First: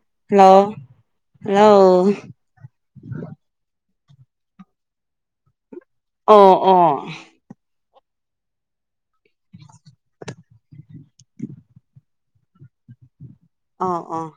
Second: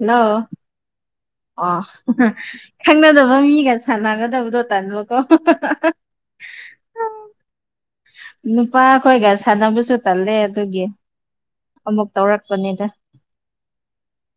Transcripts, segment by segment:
hello ꯑꯣ hello ꯈꯪꯅꯗꯕ ꯃꯤꯒꯁꯨ ꯁꯥꯟꯅꯒꯗꯕꯗꯣ ꯇꯥꯟꯕꯀꯣ ꯑꯣ ꯑꯣ ꯅꯨꯄꯥ ꯈꯣꯏꯒ ꯁꯥꯟꯅꯕꯁꯨ ꯇꯜꯂꯦ ꯑꯗꯨꯒꯤ ꯑꯃꯨꯛ ꯇꯧꯔꯛꯄꯅꯤꯗ ꯑꯣ ꯑꯣ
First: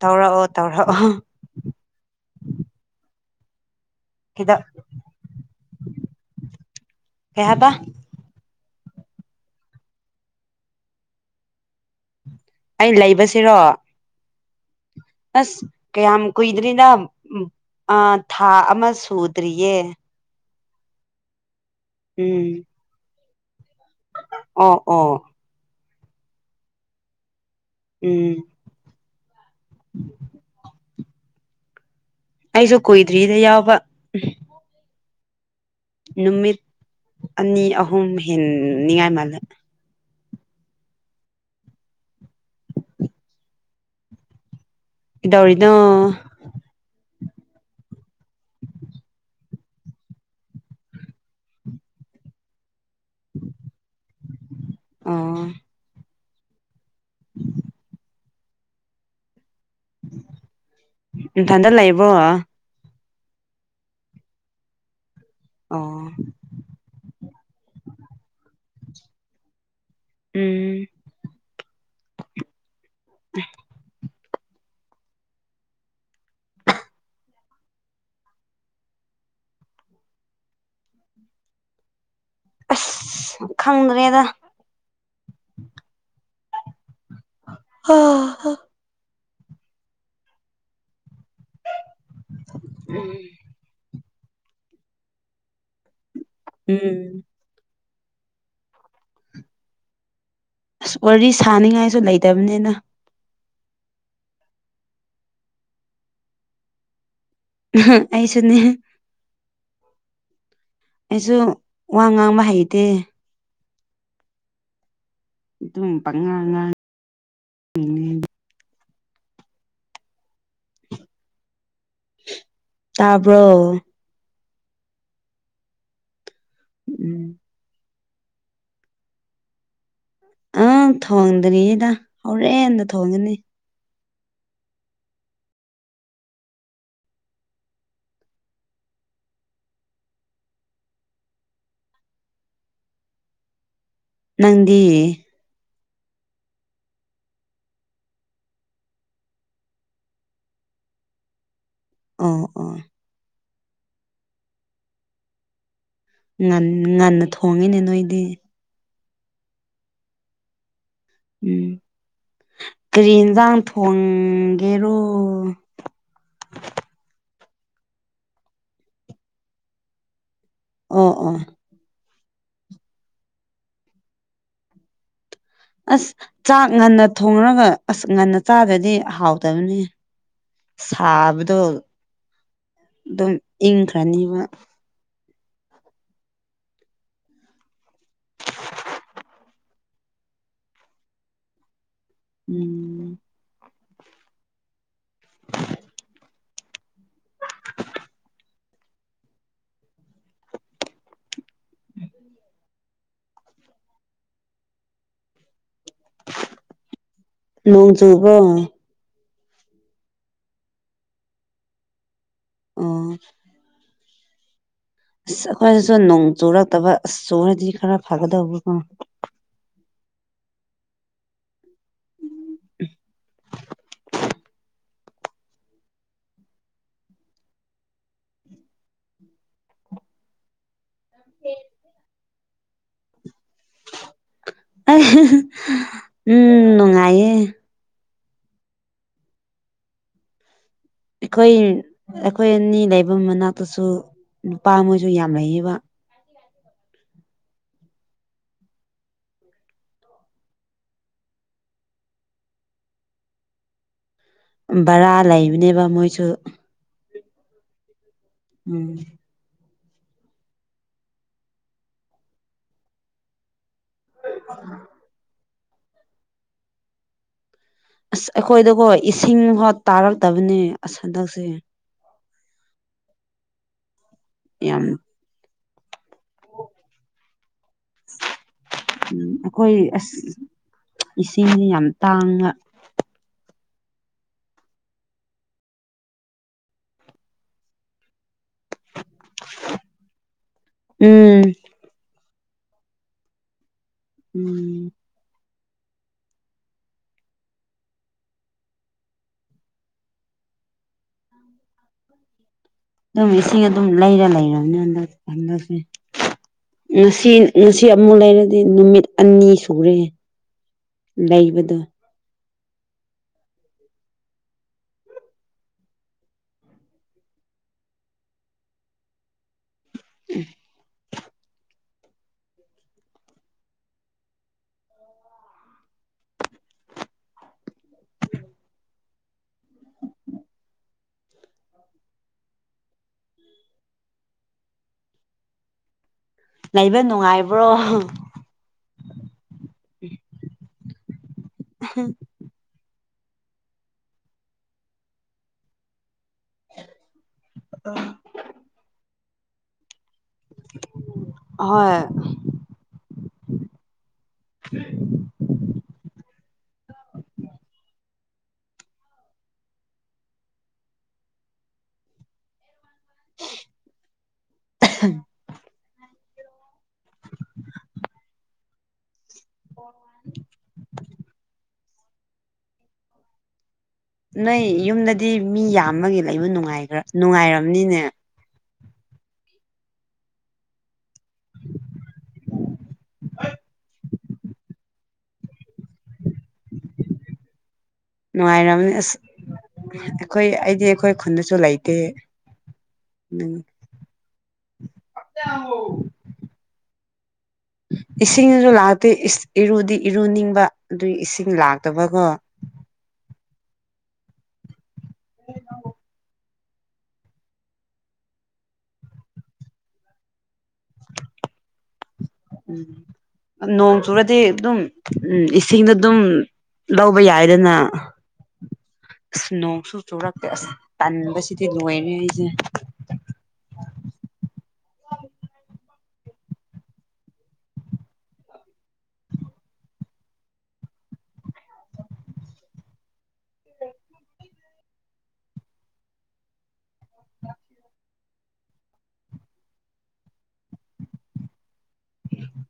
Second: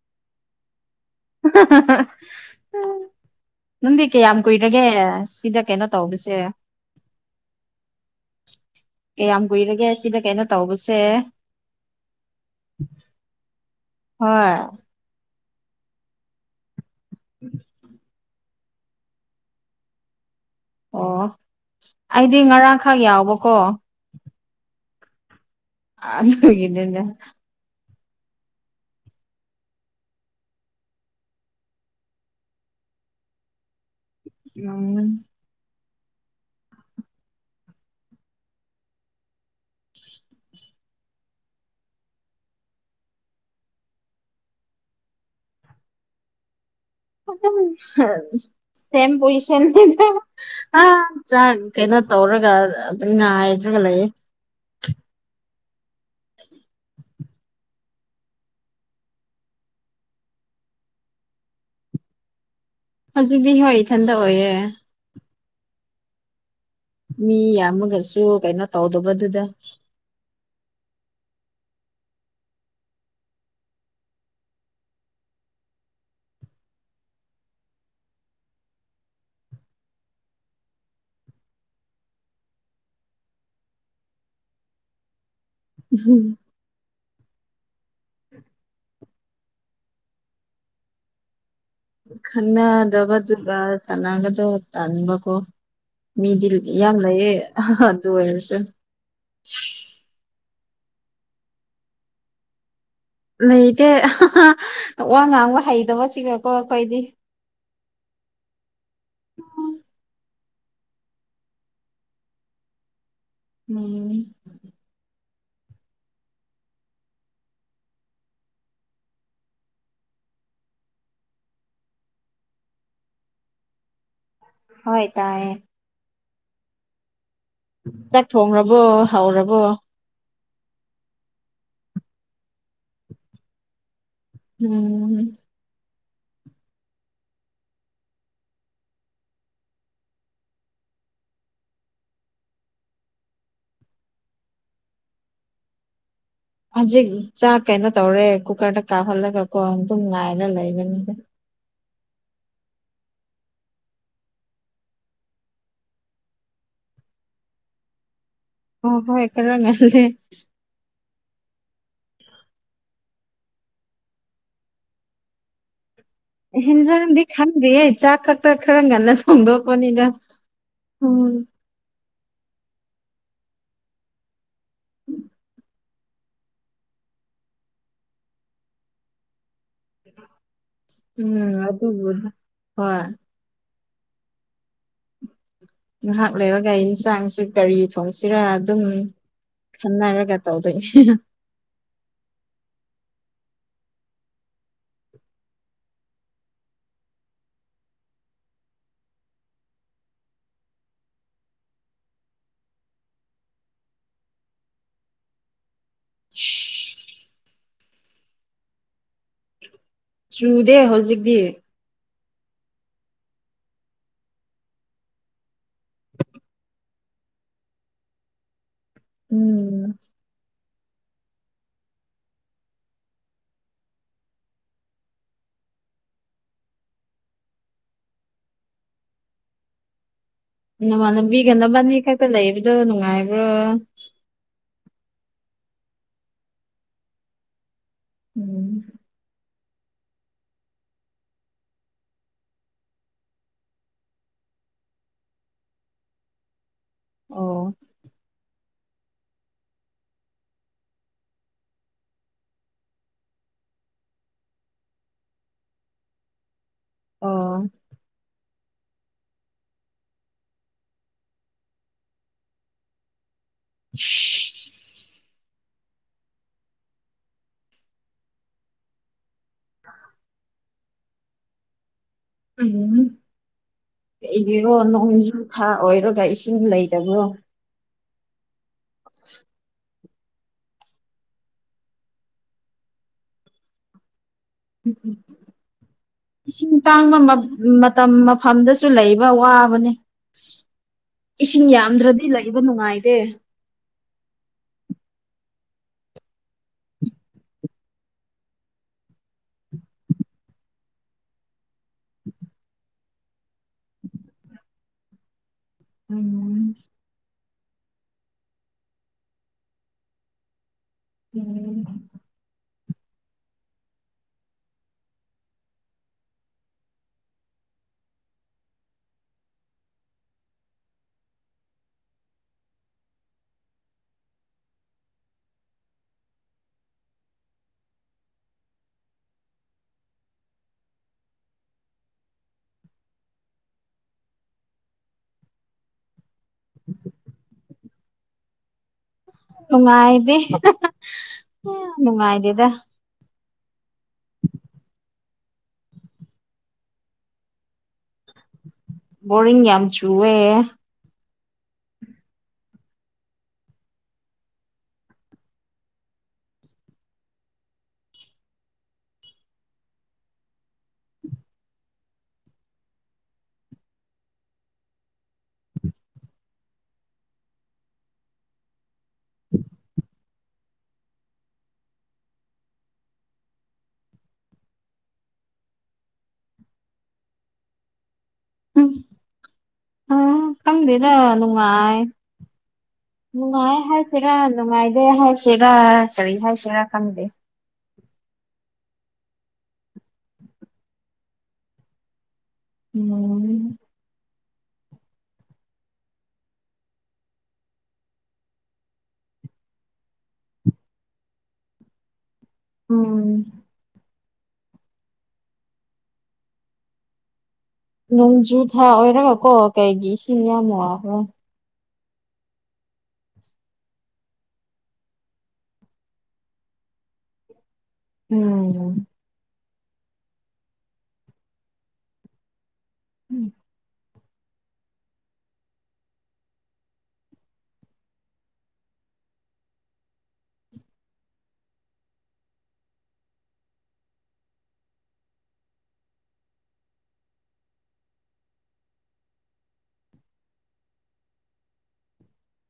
ꯇꯧꯔꯛꯑꯣ ꯇꯧꯔꯛꯑꯣ [unintelligible] ꯅꯪꯗꯤ ꯀꯌꯥꯝ ꯀꯩꯗ ꯀꯨꯏꯔꯒꯦ ꯁꯤꯗ ꯀꯩꯅꯣ ꯇꯧꯔꯤꯁꯦ ꯕꯥ ꯀꯌꯥꯝ ꯀꯨꯏꯔꯒꯦ ꯁꯤꯅ ꯀꯩꯅꯣ ꯇꯧꯕꯁꯦ ꯑꯩ ꯂꯩꯕꯁꯤꯔꯣ ꯍꯣꯏ ꯑꯁ ꯀꯩ ꯌꯥꯝꯝ ꯀꯣꯏ ꯏꯗꯔꯤꯗꯥ ꯑ ꯊꯥ ꯑꯃ ꯁꯨꯗ꯭ꯔꯤꯌꯦ ꯑꯣ ꯑꯩꯗꯤ ꯎꯝ ꯉꯔꯥꯡꯈꯛ ꯌꯥꯎꯕꯀꯣ ꯑꯣ ꯑꯣ ꯑꯒꯗꯦꯅꯦ ꯎꯝ ꯑꯩꯁꯨ ꯀꯨꯏꯗ꯭ꯔꯤꯗ ꯌꯥꯎꯕ ꯎꯝ ꯅꯨꯃꯤꯠ ꯑꯅꯤ ꯑꯍꯨꯝ ꯍꯦꯟꯅꯤꯉꯥꯏ ꯃꯥꯜꯂꯦ ꯏ ꯍꯧꯔꯤꯗ ꯄꯣꯖꯤꯁꯟ ꯆ ꯀꯩꯅꯣ ꯇꯧꯔꯒ ꯑꯗꯨ ꯉ ꯍꯥꯏꯗ꯭ꯔꯒ ꯂꯩꯌꯦ ꯑꯣ ꯎꯝ ꯎ ꯊꯟꯗ ꯂꯩ ꯂꯩꯕ꯭ꯔꯣ ꯍꯧꯖꯤꯛꯇꯤ ꯍꯣꯏ ꯏꯊꯟꯗ ꯑꯣꯏꯌꯦꯦ ꯑꯣ ꯃꯤ ꯌꯥꯝꯃꯒꯁꯨ ꯀꯩꯅꯣ ꯇꯧꯗꯕꯗꯨꯗ ꯎꯝ [unintelligible] ꯑꯁ ꯈꯪꯗ꯭ꯔꯦꯗ ꯍꯝ ꯑ ꯈꯟꯅꯗꯕꯗꯨꯒ ꯆꯅꯥꯒꯗꯣ ꯇꯥꯟꯕꯕꯀꯣ ꯃꯤꯗꯤ ꯌꯥꯝ ꯂꯩꯌꯦ ꯑꯗꯨ ꯑꯣꯏꯔꯁꯨꯦ ꯑꯁ ꯋꯥꯔꯤ ꯁꯥꯅꯤꯡꯉꯥꯏꯁꯨ ꯂꯩꯇꯕꯅꯤꯅ ꯂꯩꯇꯦ ꯋꯥ ꯉꯥꯡꯕ ꯍꯩꯗꯕ ꯁꯤꯒꯀꯣ ꯑꯩꯈꯣꯏꯗꯤ ꯑꯩꯁꯨ ꯅ ꯍꯝ ꯑꯩꯁꯨ ꯋꯥ ꯉꯥꯡꯕ ꯍꯩꯇꯦ ꯎꯝ ꯑꯗꯨꯝ ꯄꯉꯥꯡꯉꯥꯡ ꯇꯥꯕ꯭ꯔꯣ ꯍꯣꯏ ꯇꯑ ꯎꯝ ꯆꯥꯛ ꯊꯣꯡꯔꯕꯣ ꯍꯥꯎꯔꯕꯣ ꯑꯪ ꯊꯣꯡꯗ꯭ꯔꯤꯗ ꯍꯣꯔꯦꯟꯗ ꯊꯣꯡꯉꯅꯤ ꯎꯝ ꯅꯗꯤꯌꯦ ꯍꯧꯖꯤꯛ ꯆꯥꯛ ꯀꯩꯅꯣ ꯇꯧꯔꯦ ꯀꯨꯀꯔꯗ ꯀꯥꯞꯍꯜꯂꯒ ꯀꯣ ꯑꯗꯨꯝ ꯉꯥꯏꯔ ꯂꯩꯕꯅꯤꯗ ꯑꯣ ꯑꯣ ꯉ ꯉꯟꯅ ꯊꯣꯡꯉꯤꯅꯦ ꯅꯣꯏꯗꯤ ꯑ ꯍꯣꯏ ꯀꯔꯂꯦ ꯎꯝ ꯀꯔꯤ ꯌꯦꯟꯁꯥꯡ ꯊꯣꯡꯒꯦꯔꯣ ꯈꯪꯗꯦꯌꯦ ꯆꯥꯛ ꯈꯛꯇ ꯈꯔ ꯉꯟꯅ ꯊꯣꯡꯗꯣꯛꯀꯣꯅꯤꯅ ꯑꯣ ꯑꯣ ꯎꯝ ꯑꯁ ꯆꯥꯛ ꯉꯟꯅ ꯊꯣꯡꯔꯒ ꯑꯁ ꯉꯟꯅ ꯆꯥꯗ꯭ꯔꯗꯤ ꯍꯥꯎꯗꯕꯅꯤ ꯎꯝ ꯁꯥꯕꯗꯣ ꯑꯗꯨꯕꯨꯗꯤ ꯍꯣꯏ ꯑꯗꯨꯝ ꯏꯪꯈ꯭ꯔꯅꯤꯕ ꯉꯍꯥꯛ ꯂꯩꯔꯒ ꯌꯦꯟꯁꯥꯡꯁꯨ ꯀꯒꯥꯔꯤ ꯐꯣꯡꯁꯤꯔꯥ ꯑꯗꯨꯝ ꯈꯟꯗꯥꯔꯒ ꯇꯧꯗꯣꯏꯁꯤ ꯎꯝ [inaudible] ꯎꯝ [inaudible] ꯂꯣꯡꯣꯡ ꯆꯣꯡꯀꯣ ꯆꯨꯗꯦ ꯍꯧꯖꯤꯛꯇꯤ ꯑꯣ ꯑꯁ ꯑꯩꯈꯣꯏꯗꯁꯨ ꯅꯣꯡ ꯆꯨꯔꯛꯇꯕ ꯑꯁ ꯆꯨꯔꯗꯤ ꯈꯔ ꯐꯒꯗꯧꯕꯀꯣ ꯎꯝ ꯎꯝ ꯅꯃꯥꯟ ꯂꯝꯕꯤꯒꯅꯕꯅꯤ ꯈꯛꯇ ꯂꯩꯕꯗꯣ ꯅꯨꯡꯉꯥꯏꯕ꯭ꯔꯣ ꯎꯝ ꯅꯨꯡꯉꯥꯏꯌꯦ ꯎꯝ ꯑꯩꯈꯣꯏ ꯑꯩꯈꯣꯏ ꯑꯅꯤ ꯂꯩꯕ ꯃꯅꯥꯛꯇꯁꯨ ꯅꯨꯄꯥ ꯃꯣꯏꯁꯨ ꯌꯥꯝ ꯂꯩꯌꯦꯕ ꯑꯣ ꯕꯔꯥ ꯂꯩꯕꯅꯦꯕ ꯃꯣꯏꯁꯨ ꯑꯥ ꯎꯝ [inaudible] ꯑꯁ ꯑꯩꯈꯣꯏꯗꯀꯣ ꯏꯁꯤꯡ ꯍꯣ ꯇꯥꯔꯛꯇꯕꯅꯦ ꯑꯁ ꯍꯟꯗꯛꯁꯦ ꯎꯝ ꯀꯩꯔꯣ ꯌꯥꯝ ꯊꯥ ꯑꯣꯏꯔꯒ ꯏꯁꯤꯡ ꯂꯩꯇꯕ꯭ꯔꯣ ꯎꯝ ꯑꯩꯈꯣꯏ ꯑꯁ ꯏꯁꯤꯡꯁꯦ ꯌꯥꯝ ꯇꯥꯡꯅ ꯎ ꯎ ꯏꯁꯤꯡ ꯇꯥꯡꯕ ꯃꯇꯝ ꯃꯐꯝꯗꯁꯨ ꯂꯩꯕ ꯋꯥꯕꯅꯦ ꯎꯝ ꯏꯁꯤꯡ ꯌꯥꯝꯗ꯭ꯔꯗꯤ ꯏꯜꯂꯛꯏꯕ ꯅꯨꯡꯉꯥꯏꯗꯦ ꯎꯝ ꯑꯗꯨꯝ ꯏꯁꯤꯡ ꯑꯗꯨꯝ ꯂꯩꯔ ꯂꯩꯔꯕꯅꯤ ꯍꯟꯗ ꯈꯟꯗꯁꯦ ꯎꯝ ꯉꯁꯤ ꯉꯁꯤ ꯑꯃꯨꯛ ꯂꯩꯔꯗꯤ ꯅꯨꯃꯤꯠ ꯑꯅꯤ ꯁꯨꯔꯦ ꯂꯩꯕꯗꯣ ꯎꯝ ꯎꯝ ꯂꯩꯕ ꯅꯨꯡꯉꯥꯏꯕ꯭ꯔꯣ ꯅꯨꯡꯉꯥꯏꯗꯦ ꯅꯨꯡꯉꯥꯏꯗꯦꯗ ꯑ ꯣꯔꯤꯡ ꯌꯥꯝ ꯌꯥꯝ ꯆꯨꯋ ꯍꯣꯏ [inaudible] [inaudible] ꯍ ꯋꯥ ꯅꯣꯏ ꯌꯨꯝꯗꯗꯤ ꯃꯤ ꯌꯥꯝꯃꯒ ꯂꯩꯕꯅꯨꯡꯉꯥꯏ ꯅꯨꯡꯉꯥꯏꯔꯕꯅꯤꯅꯦ ꯎꯝ ꯑ ꯀꯝꯗꯦ ꯑ ꯅꯨꯡꯉꯥꯏ ꯅꯨꯡꯉꯥꯏ ꯍꯥꯏꯁꯤꯔꯥ ꯅꯨꯡꯉꯥꯏ ꯀ ꯍꯥꯏ ꯁꯦꯔ ꯀꯔꯤ ꯍꯥꯏ ꯁꯦꯔ ꯀꯟꯗꯦ ꯅꯨꯡꯉꯥꯏꯔꯕꯅꯤ ꯑꯁ ꯑꯩꯈꯣꯏ ꯑꯩꯗꯤ ꯑꯩꯈꯣꯏ ꯈꯨꯟꯗꯁꯨ ꯂꯩꯇꯦ ꯎꯝ ꯆꯥ ꯑꯣ ꯏꯁꯤꯡꯖꯨ ꯂꯥꯛꯇꯦ ꯏꯁ ꯏꯔꯨꯗꯤ ꯏꯔꯨꯅꯤꯡꯕ ꯑꯗꯨꯏ ꯏꯁꯤꯡ ꯂꯥꯛꯇꯕꯀꯣ ꯎꯝ [inaudible] ꯅꯣꯡꯖꯨ ꯊꯥ ꯑꯣꯏꯔꯒ ꯀꯣ ꯀꯩꯒꯤ ꯏꯁꯤꯡ ꯌꯥꯝ ꯋꯥꯕ꯭ꯔꯥ ꯎꯝ ꯅꯣꯡ ꯆꯨꯔꯗꯤ ꯑꯗꯨꯝ ꯎꯝ ꯏꯁꯤꯡꯗ ꯑꯗꯨꯝ ꯂꯧꯕ ꯌꯥꯏꯗꯅ ꯎꯝ ꯁꯨ ꯁꯨꯔꯛꯇꯦ ꯑꯁ ꯇꯟꯕꯁꯤꯗꯤ ꯂꯣꯏꯔꯦ ꯑꯩꯁꯦ ꯎꯝ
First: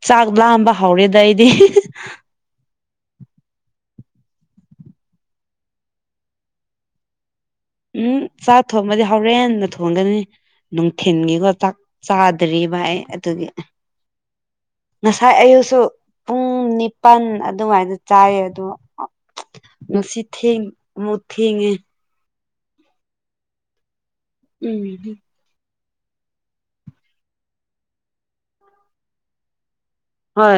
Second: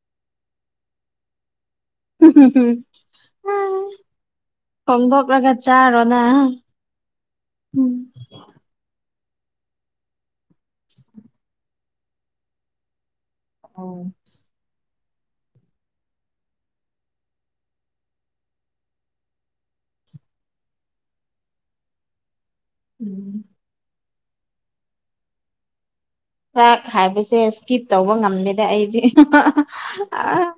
ꯆꯥꯛ ꯂꯥꯝꯕ ꯍꯧꯔꯦꯗ ꯑꯩꯗꯤ [unintelligible] ꯎꯝ ꯊꯣꯡꯗꯣꯛꯂꯒ ꯆꯥꯔꯣꯅ ꯎꯝ ꯆꯥꯛ ꯊꯣꯡꯉꯗꯤ ꯍꯧꯔꯦꯟꯅ ꯊꯣꯡꯒꯅꯤ ꯅꯨꯡꯊꯤꯟꯒꯤꯀꯣ ꯆꯥꯛ ꯆꯥꯗ꯭ꯔꯤꯕ ꯑꯩ ꯑꯗꯨꯒꯤ ꯑꯣ ꯉꯁꯥꯏ ꯑꯌꯨꯛꯁꯨ ꯄꯨꯡ ꯅꯤꯄꯥꯟ ꯑꯗꯨꯋꯥꯏꯗ ꯆꯥꯏꯌꯦ ꯑꯗꯣ ꯉꯁꯤ ꯊꯦꯡꯕꯨ ꯊꯦꯡꯉꯦ ꯎꯝ ꯎꯝꯍꯝ ꯆꯥꯛ ꯍꯥꯏꯕꯁꯦ ꯏꯁꯀꯤꯞ ꯇꯧꯕ ꯉꯝꯗꯦꯗ ꯑꯩꯗꯤ ꯑ ꯍꯣꯏ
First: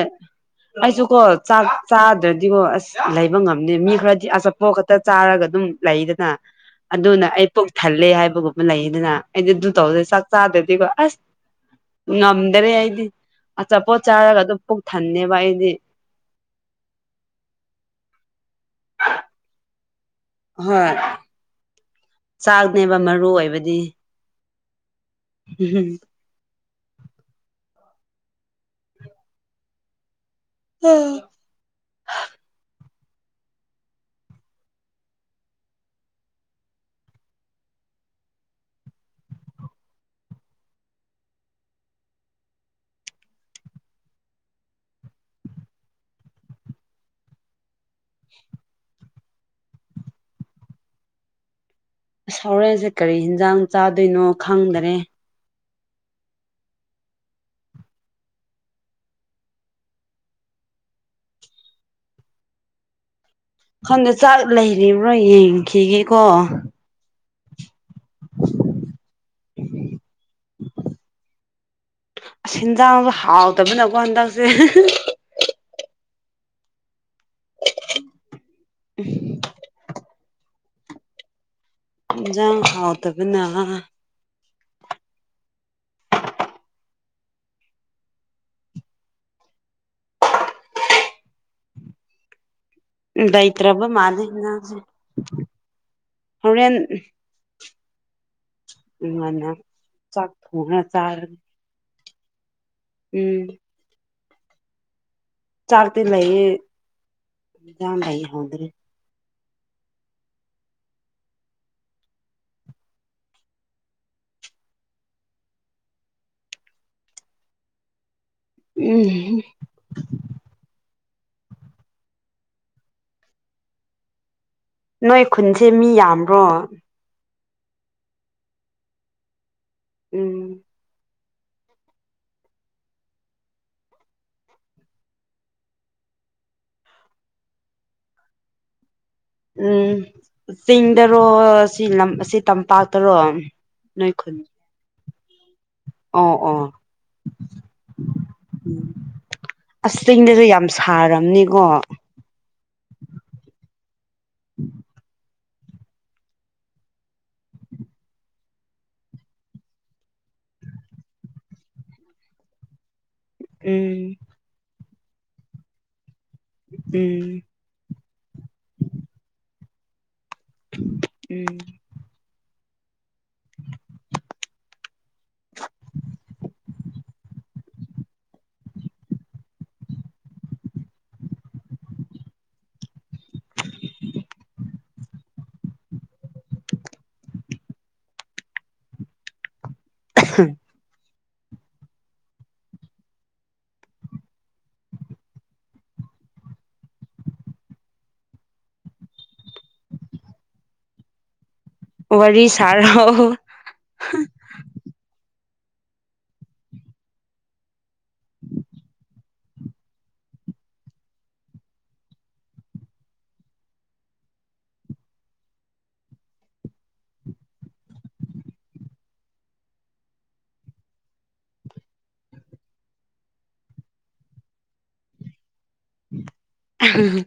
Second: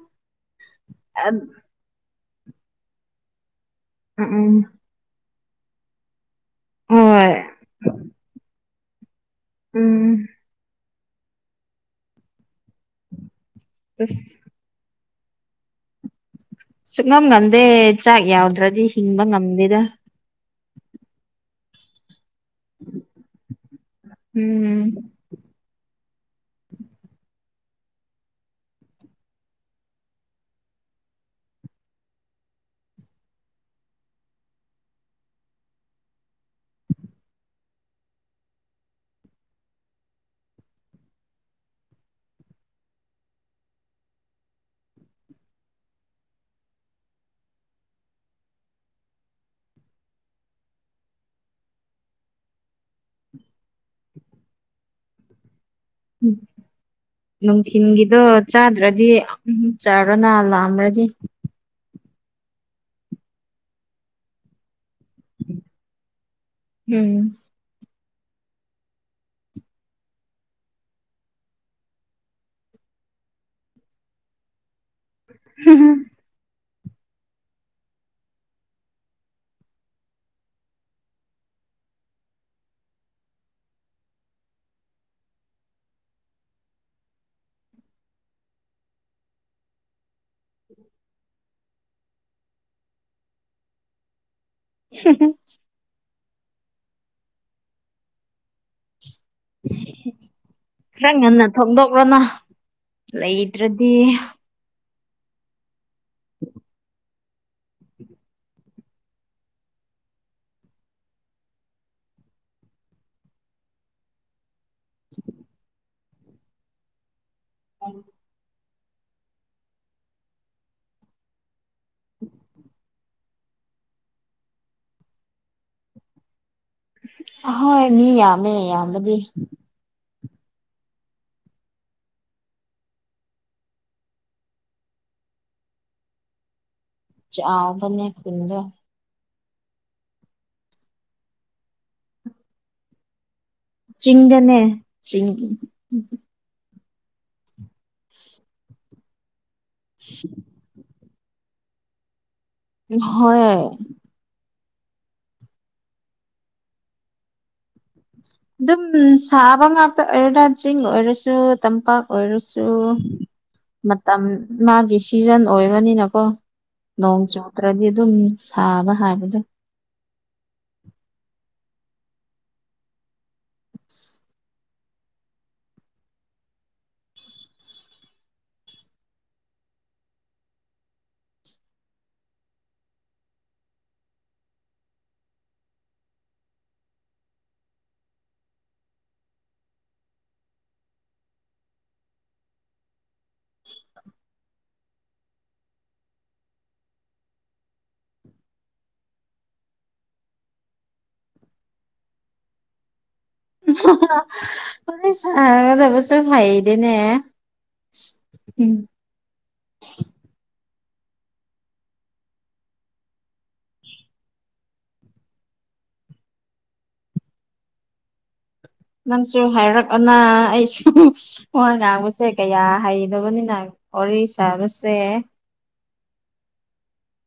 ꯑꯩꯁꯨ ꯀꯣ ꯎꯝ ꯆꯥꯛ ꯆꯥꯗ꯭ꯔꯗꯤꯀꯣ ꯑꯁ ꯂꯩꯕ ꯉꯝ ꯅꯤ ꯃꯤ ꯈꯔꯗꯤ ꯎꯝ ꯑꯆꯥꯄꯣꯠ ꯈꯠꯇ ꯆꯥꯔꯒ ꯑꯗꯨꯝ ꯂꯩꯗꯅ ꯑꯗꯨꯅ ꯍꯣꯏ ꯑꯩ ꯄꯨꯛ ꯊꯜꯂꯦ ꯍꯥꯏꯕꯒꯨꯝ ꯃꯂꯩꯗꯅ ꯑꯩꯗꯤ ꯑꯗꯨ ꯇꯧꯗ ꯆꯥꯛ ꯎꯝ ꯆꯥꯗ꯭ꯔꯗꯤꯕ ꯑꯁ ꯉꯝ ꯗꯔꯦ ꯑꯩꯗꯤ ꯑꯆꯥꯄꯣꯠ ꯑꯁ ꯆꯥꯔꯒ ꯑꯗꯨꯝ ꯄꯨꯛ ꯊꯟꯅꯦꯕ ꯑꯩꯗꯤ ꯁꯨꯅꯝ ꯉꯝꯗꯦ ꯆꯥꯛ ꯌꯥꯎꯗ꯭ꯔꯗꯤ ꯍꯤꯡꯕ ꯉꯝꯗꯦꯗ ꯍꯣꯏ ꯆꯥꯛꯅꯦꯕ ꯃꯔꯨ ꯑꯣꯏꯕꯗꯤ ꯎꯝ ꯎꯝ ꯎꯝ ꯁꯥꯎꯔꯦꯟꯁꯦ ꯀꯔꯤ ꯌꯦꯟꯖꯥꯡ ꯆꯥꯗꯣꯏꯅꯣ ꯈꯪꯗꯔꯦ ꯎꯝ ꯅꯨꯡꯊꯤꯜꯒꯤꯗꯣ ꯆꯥꯗ꯭ꯔꯗꯤ ꯆꯥꯔꯣꯅ ꯂꯥꯛꯑ꯭ꯔꯗꯤ ꯍꯟꯗ ꯆꯥꯛ ꯂꯩꯔꯤꯕ꯭ꯔꯣ ꯌꯦꯡꯈꯤꯒꯦ ꯀꯣ ꯎꯝ ꯑꯁ ꯍꯦꯟꯖꯥꯡꯁꯨꯣ ꯍꯥꯎꯗꯕꯅꯀꯣ ꯍꯟꯗꯛꯁꯦ ꯍꯝꯝ ꯖꯥꯎ ꯍꯥꯎꯗꯕꯨ ꯎ ꯂꯩꯇ꯭ꯔꯕ ꯃꯥꯜꯜꯂꯤꯦ ꯉꯟꯖꯥꯡꯁꯦ ꯍꯣꯔꯦꯟ ꯃꯅ ꯆ ꯊꯅ ꯆꯥꯔ ꯀꯅ ꯂꯩꯇ꯭ꯔꯗꯤ ꯆꯔꯇ ꯂꯩꯖ ꯂꯩ ꯍꯣꯗꯔꯦ [inaudible] ꯍ ꯎꯝ ꯎꯝ ꯅꯣꯏ ꯈꯨꯟꯁꯦ ꯃꯤ ꯌꯥꯝ꯭ꯔꯣ ꯍꯣꯏ ꯃꯤ ꯌꯥꯝꯃꯦ ꯌꯥꯝꯕꯗꯤ ꯎꯝ ꯑꯥꯕꯅꯤ ꯄꯨꯗꯣ ꯎꯝ ꯆꯤꯡꯗꯔꯣ ꯁꯤ ꯂꯝ ꯁꯤ ꯇꯝꯄꯥꯛꯇꯔꯣ ꯅꯣꯏ ꯈꯨꯟ ꯆꯤꯡꯗꯅꯦ ꯆꯤꯡꯗ ꯑꯣ ꯑꯣ ꯑꯁꯤꯡꯗꯁꯨ ꯌꯥꯝ ꯁꯥꯔꯝꯅꯤꯀꯣ ꯍꯣꯏ ꯎꯝ [unintelligible] ꯑꯗꯨꯝ ꯁꯥꯕ ꯉꯥꯛꯇ ꯑꯣꯏꯔꯦ ꯔ ꯆꯤꯡ ꯑꯣꯏꯔꯁꯨ ꯇꯝꯄꯥꯛ ꯑꯣꯏꯔꯁꯨ ꯎꯝ ꯃꯇꯝ ꯃꯥꯒꯤ ꯁꯤꯖꯟ ꯑꯣꯏꯕꯅꯤꯅꯀꯣ ꯅꯣꯡ ꯎꯝ ꯆꯨꯗ꯭ꯔꯗꯤ ꯑꯗꯨꯝ ꯁꯥꯕ ꯍꯥꯏꯕꯗꯣ ꯎꯝ [unintelligible] [unintelligible] ꯋꯥꯔꯤꯔꯤ ꯁꯥꯔ ꯎ ꯄꯨ ꯑꯗꯕꯁꯨ ꯍꯥꯏꯩꯗꯅꯦꯝ [unintelligible] ꯅꯪꯁꯨ ꯍꯥꯏꯔꯛꯑꯅ ꯑꯩꯁꯨ ꯃꯣꯏ ꯉꯥꯡꯕꯁꯦ ꯀꯌꯥ ꯍꯩꯗꯕꯅꯤꯅ ꯑꯣꯔꯤꯁꯥꯔꯁꯦ ꯎ